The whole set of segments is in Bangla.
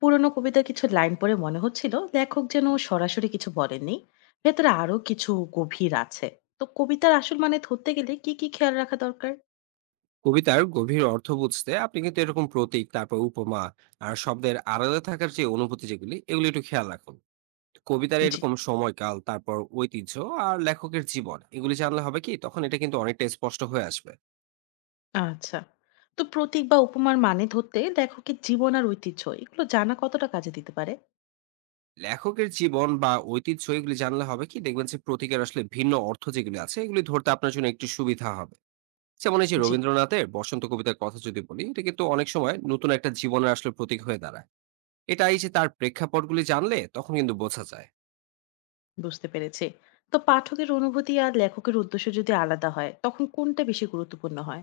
পুরোনো কবিতার কিছু লাইন পড়ে মনে হচ্ছিল লেখক যেন সরাসরি কিছু বলেননি ভেতরে আরো কিছু গভীর আছে। তো কবিতার আসল মানে ধরতে গেলে কি কি খেয়াল রাখা দরকার? কবিতার গভীর অর্থ বুঝতে আপনি কিন্তু এরকম প্রতীক, তারপর উপমা আর শব্দের আড়ালে থাকার যে অনুভূতি, যেগুলি এগুলি একটু খেয়াল রাখুন। কবিতার জি। এরকম সময়কাল, তারপর ঐতিহ্য আর লেখকের জীবন, এগুলি জানলে হবে কি, তখন এটা কিন্তু অনেকটা স্পষ্ট হয়ে আসবে। আচ্ছা। তো প্রতীক বা উপমার মানে ধরতে লেখকের জীবন আর ঐতিহ্য এগুলো জানা কতটা কাজে দিতে পারে? লেখকের জীবন বা ঐতিহ্য এগুলি জানলে হবে কি, দেখবেন যে প্রতীকের আসলে ভিন্ন অর্থ যেগুলি আছে, এগুলি ধরতে আপনার জন্য একটু সুবিধা হবে। যেমন এই যে জি, রবীন্দ্রনাথের বসন্ত কবিতার কথা যদি বলি, এটা কিন্তু অনেক সময় নতুন একটা জীবনের আসলে প্রতীক হয়ে দাঁড়ায়। এটাই যে তার প্রেক্ষাপটগুলি জানলে তখন কিন্তু বোঝা যায়। বুঝতে পেরেছি। তো পাঠকের অনুভূতি আর লেখকের উদ্দেশ্য যদি আলাদা হয় তখন কোনটা বেশি গুরুত্বপূর্ণ হয়?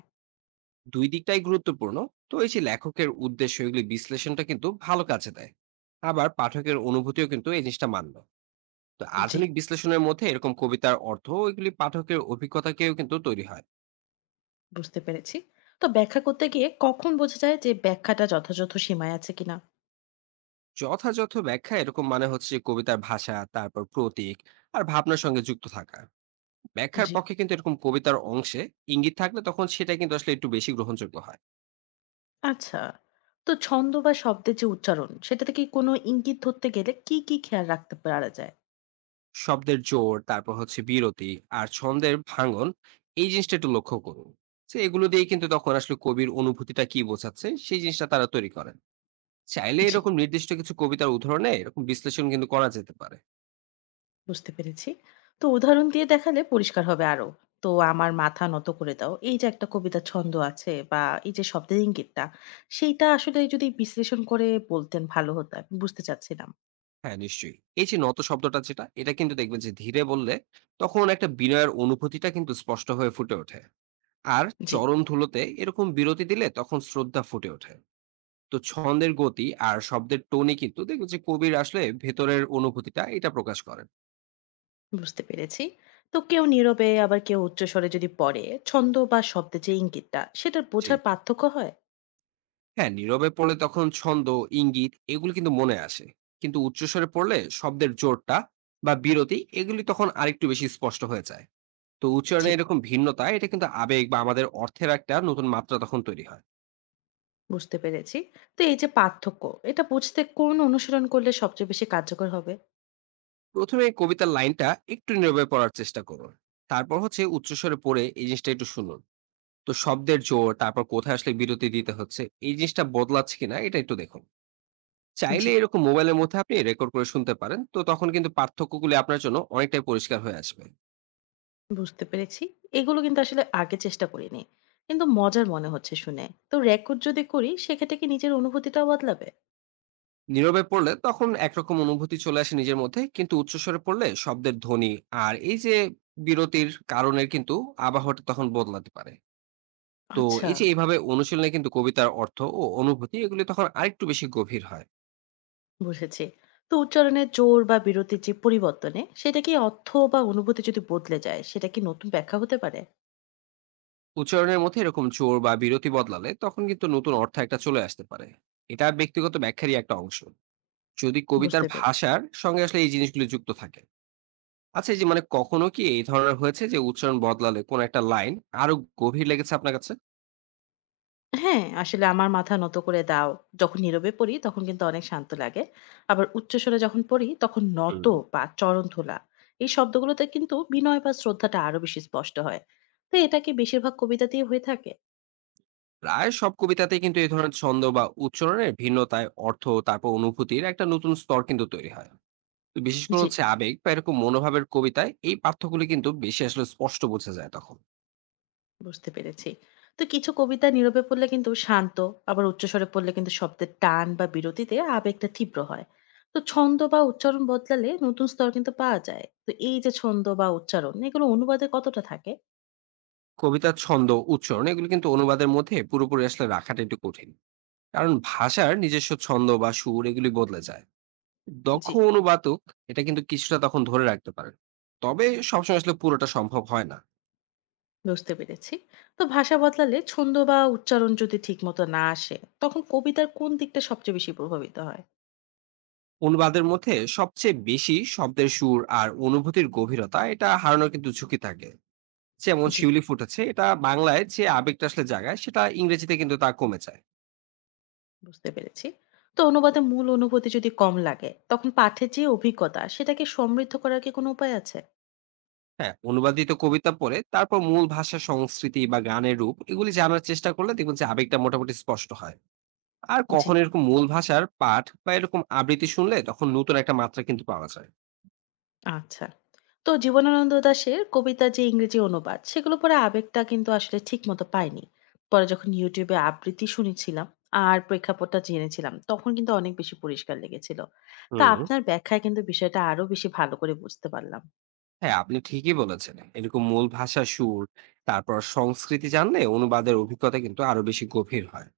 দুই দিকটাই গুরুত্বপূর্ণ। তো এই যে লেখকের উদ্দেশ্য, এগুলি বিশ্লেষণটা কিন্তু ভালো কাজে দেয়। আবার পাঠকের অনুভূতিও কিন্তু এই জিনিসটা মান্য। তো জি, আধুনিক বিশ্লেষণের মধ্যে এরকম কবিতার অর্থ এগুলি পাঠকের অভিজ্ঞতাকেও কিন্তু তৈরি হয়। বুঝতে পেরেছি। তো ব্যাখ্যা করতে গিয়ে কখন বোঝা যায় যে ব্যাখ্যাটা যথাযথ সীমায় আছে কিনা? যথাযথ ব্যাখ্যা এরকম মানে হচ্ছে যে কবিতার ভাষা, তারপর প্রতীক আর ভাবনার সঙ্গে যুক্ত থাকা। ব্যাখ্যার জি। পক্ষে কিন্তু এরকম কবিতার অংশে ইঙ্গিত থাকলে তখন সেটা কিন্তু আসলে একটু বেশি গ্রহণযোগ্য হয়। আচ্ছা। তো ছন্দ বা শব্দের যে উচ্চারণ, সেটাতে কি কোনো ইঙ্গিত ধরতে গেলে কি, কি খেয়াল রাখতে পারা যায়? শব্দের জোর, তারপর হচ্ছে বিরতি আর ছন্দের ভাঙন, এই জিনিসটা একটু লক্ষ্য করুন। তো এগুলো দিয়ে কিন্তু তখন আসলে কবির অনুভূতিটা কি বোঝাচ্ছে, সেই জিনিসটা তারা তৈরি করেন। চাইলে জি, এরকম নির্দিষ্ট কিছু কবিতার উদাহরণে এরকম বিশ্লেষণ কিন্তু করা যেতে পারে। বুঝতে পেরেছি। তো উদাহরণ দিয়ে দেখালে পরিষ্কার হবে আরো। তো আমার মাথা নত করে দাও। এই যে একটা কবিতার ছন্দ আছে বা এই যে শব্দের ইঙ্গিতটা, সেইটা আসলে যদি বিশ্লেষণ করে বলতেন ভালো হতো। আমি বুঝতে চাচ্ছিলাম। হ্যাঁ, নিশ্চয়ই। এই যে নত শব্দটা যেটা, এটা কিন্তু দেখবেন যে ধীরে বললে তখন একটা বিনয়ের অনুভূতিটা কিন্তু স্পষ্ট হয়ে ফুটে ওঠে। আর জি, চরণ ধুলোতে এরকম বিরতি দিলে তখন শ্রদ্ধা ফুটে ওঠে। তো ছন্দের গতি আর শব্দের টোনই কিন্তু দেখবেন যে কবির আসলে ভেতরের অনুভূতিটা এটা প্রকাশ করেন। বুঝতে পেরেছি। তো কেউ নীরবে আবার কেউ উচ্চস্বরে যদি পড়ে, ছন্দ বা শব্দের যে ইঙ্গিতটা, সেটার জি। বোঝার পার্থক্য হয়? হ্যাঁ, নীরবে পড়লে তখন ছন্দ, ইঙ্গিত এগুলো কিন্তু মনে আসে। কিন্তু উচ্চস্বরে পড়লে শব্দের জোরটা বা বিরতি এগুলি তখন আরেকটু বেশি স্পষ্ট হয়ে যায়। তো জি। উচ্চারণে এরকম ভিন্নতা এটা কিন্তু আবেগ বা আমাদের অর্থের একটা নতুন মাত্রা তখন তৈরি হয়। বুঝতে পেরেছি। তো এই যে পার্থক্য, এটা বুঝতে কোন অনুশীলন করলে সবচেয়ে বেশি কার্যকর হবে? প্রথমে কবিতার লাইনটা একটু নীরবে পড়ার চেষ্টা করুন। তারপর হচ্ছে উচ্চস্বরে পড়ে এই জিনিসটা একটু শুনুন। তো শব্দের জোর, তারপর কোথায় আসলে বিরতি দিতে হচ্ছে, এই জিনিসটা বদলাচ্ছে কিনা এটা একটু দেখুন। চাইলে জি, এরকম মোবাইলের মধ্যে আপনি রেকর্ড করে শুনতে পারেন, তো তখন কিন্তু পার্থক্যগুলি আপনার জন্য অনেকটাই পরিষ্কার হয়ে আসবে। বুঝতে পেরেছি। এগুলো কিন্তু আসলে আগে চেষ্টা করিনি। কিন্তু মজার মনে হচ্ছে শুনে। তো রেকর্ড যদি করি সেক্ষেত্রে কি নিজের অনুভূতিটাও বদলাবে? নীরবে পড়লে তখন একরকম অনুভূতি চলে আসে নিজের মধ্যে, কিন্তু উচ্চস্বরে পড়লে শব্দের ধ্বনি আর এই যে বিরতির কারণের কিন্তু আবহাওয়াটা তখন বদলাতে পারে। তো আচ্ছা, এই যে এইভাবে অনুশীলনে কিন্তু কবিতার অর্থ ও অনুভূতি এগুলি তখন আরেকটু বেশি গভীর হয়। বুঝেছি। তো উচ্চারণের জোর বা বিরতির যে পরিবর্তনে, সেটা কি অর্থ বা অনুভূতি যদি বদলে যায়, সেটা কি নতুন ব্যাখ্যা হতে পারে? উচ্চারণের মধ্যে এরকম জোর বা বিরতি বদলালে তখন কিন্তু নতুন অর্থ একটা চলে আসতে পারে। এটা ব্যক্তিগত ব্যাখ্যারই একটা অংশ, যদি কবিতার বুঝতে পেরেছি। ভাষার সঙ্গে আসলে এই জিনিসগুলি যুক্ত থাকে। আচ্ছা, এই যে মানে কখনো কি এই ধরনের হয়েছে যে উচ্চারণ বদলালে কোন একটা লাইন আরো গভীর লেগেছে আপনার কাছে? হ্যাঁ, আসলে আমার মাথা নত করে দাও। যখন নীরবে পড়ি তখন কিন্তু অনেক শান্ত লাগে। আবার উচ্চস্বরে যখন পড়ি তখন নত হুম। বা চরণ তোলা এই শব্দগুলোতে কিন্তু বিনয় বা শ্রদ্ধাটা আরো বেশি স্পষ্ট হয়। তো এটা কি বেশিরভাগ কবিতাতেই হয়ে থাকে? প্রায় সব কবিতাতেই কিন্তু এই ধরনের ছন্দ বা উচ্চারণের ভিন্নতায় অর্থ, তারপর অনুভূতির একটা নতুন স্তর কিন্তু তৈরি হয়। তো বিশেষ করে জি, হচ্ছে আবেগ বা এরকম মনোভাবের কবিতায় এই পার্থক্যগুলি কিন্তু বেশি আসলে স্পষ্ট বোঝা যায় তখন। বুঝতে পেরেছি। তো কিছু কবিতা নীরবে পড়লে কিন্তু শান্ত, আবার উচ্চস্বরে পড়লে কিন্তু শব্দের টান বা বিরতিতে আবেগটা তীব্র হয়। তো ছন্দ বা উচ্চারণ বদলালে নতুন স্তর কিন্তু পাওয়া যায়। তো এই যে ছন্দ বা উচ্চারণ এগুলো অনুবাদে কতটা থাকে? কবিতার ছন্দ, উচ্চারণ এগুলো কিন্তু অনুবাদের মধ্যে পুরোপুরি আসলে রাখাটা একটু কঠিন। কারণ ভাষার নিজস্ব ছন্দ বা সুর এগুলি বদলে যায়। দক্ষ জি। অনুবাদক এটা কিন্তু কিছুটা তখন ধরে রাখতে পারেন, তবে সবসময় আসলে পুরোটা সম্ভব হয় না। বুঝতে পেরেছি। তো ভাষা বদলালে ছন্দ বা উচ্চারণ যদি ঠিক মতো না আসে তখন কবিতার কোন দিকটা সবচেয়ে বেশি প্রভাবিত হয়? অনুবাদের মধ্যে সবচেয়ে বেশি শব্দের সুর আর অনুভূতির গভীরতা এটা হারানোর কিন্তু ঝুঁকি থাকে। যেমন জি, শিউলি ফুটেছে, এটা বাংলায় যে আবেগটা আসলে জাগায় সেটা ইংরেজিতে কিন্তু তা কমে যায়। বুঝতে পেরেছি। তো অনুবাদে মূল অনুভূতি যদি কম লাগে তখন পাঠের যে অভিজ্ঞতা সেটাকে সমৃদ্ধ করার কি কোনো উপায় আছে? হ্যাঁ, অনুবাদিত কবিতা পড়ে তারপর মূল ভাষার সংস্কৃতি বা গানের রূপ এগুলি জানার চেষ্টা করলে দেখবেন যে আবেগটা মোটামুটি স্পষ্ট হয়। আর জি, কখন এরকম মূল ভাষার পাঠ বা এরকম আবৃত্তি শুনলে তখন নতুন একটা মাত্রা কিন্তু পাওয়া যায়। আচ্ছা। তো জীবনানন্দ দাশের কবিতার যে ইংরেজি অনুবাদ সেগুলো পড়ে আবেগটা কিন্তু আসলে ঠিক মতো পাইনি। পরে যখন YouTube এ আবৃত্তি শুনেছিলাম আর প্রেক্ষাপটটা জেনেছিলাম তখন কিন্তু অনেক বেশি পরিষ্কার লেগেছিল। তো হুম। আপনার ব্যাখ্যায় কিন্তু বিষয়টা আরো বেশি ভালো করে বুঝতে পারলাম। হ্যাঁ, আপনি ঠিকই বলেছেন, এরকম মূল ভাষা, সুর, তারপর সংস্কৃতি জানলে অনুবাদের অভিজ্ঞতা কিন্তু আরো বেশি গভীর হয়।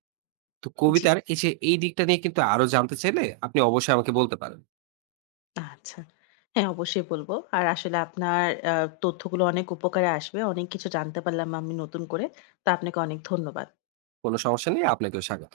তো জি, কবিতার এই যে এই দিকটা নিয়ে কিন্তু আরো জানতে চাইলে আপনি অবশ্যই আমাকে বলতে পারেন। আচ্ছা। হ্যাঁ, অবশ্যই বলব। আর আসলে আপনার আ তথ্যগুলো অনেক উপকারে আসবে। অনেক কিছু জানতে পারলাম আমি নতুন করে। তো আপনাকে অনেক ধন্যবাদ। কোনো সমস্যা নেই, আপনাকেও স্বাগত।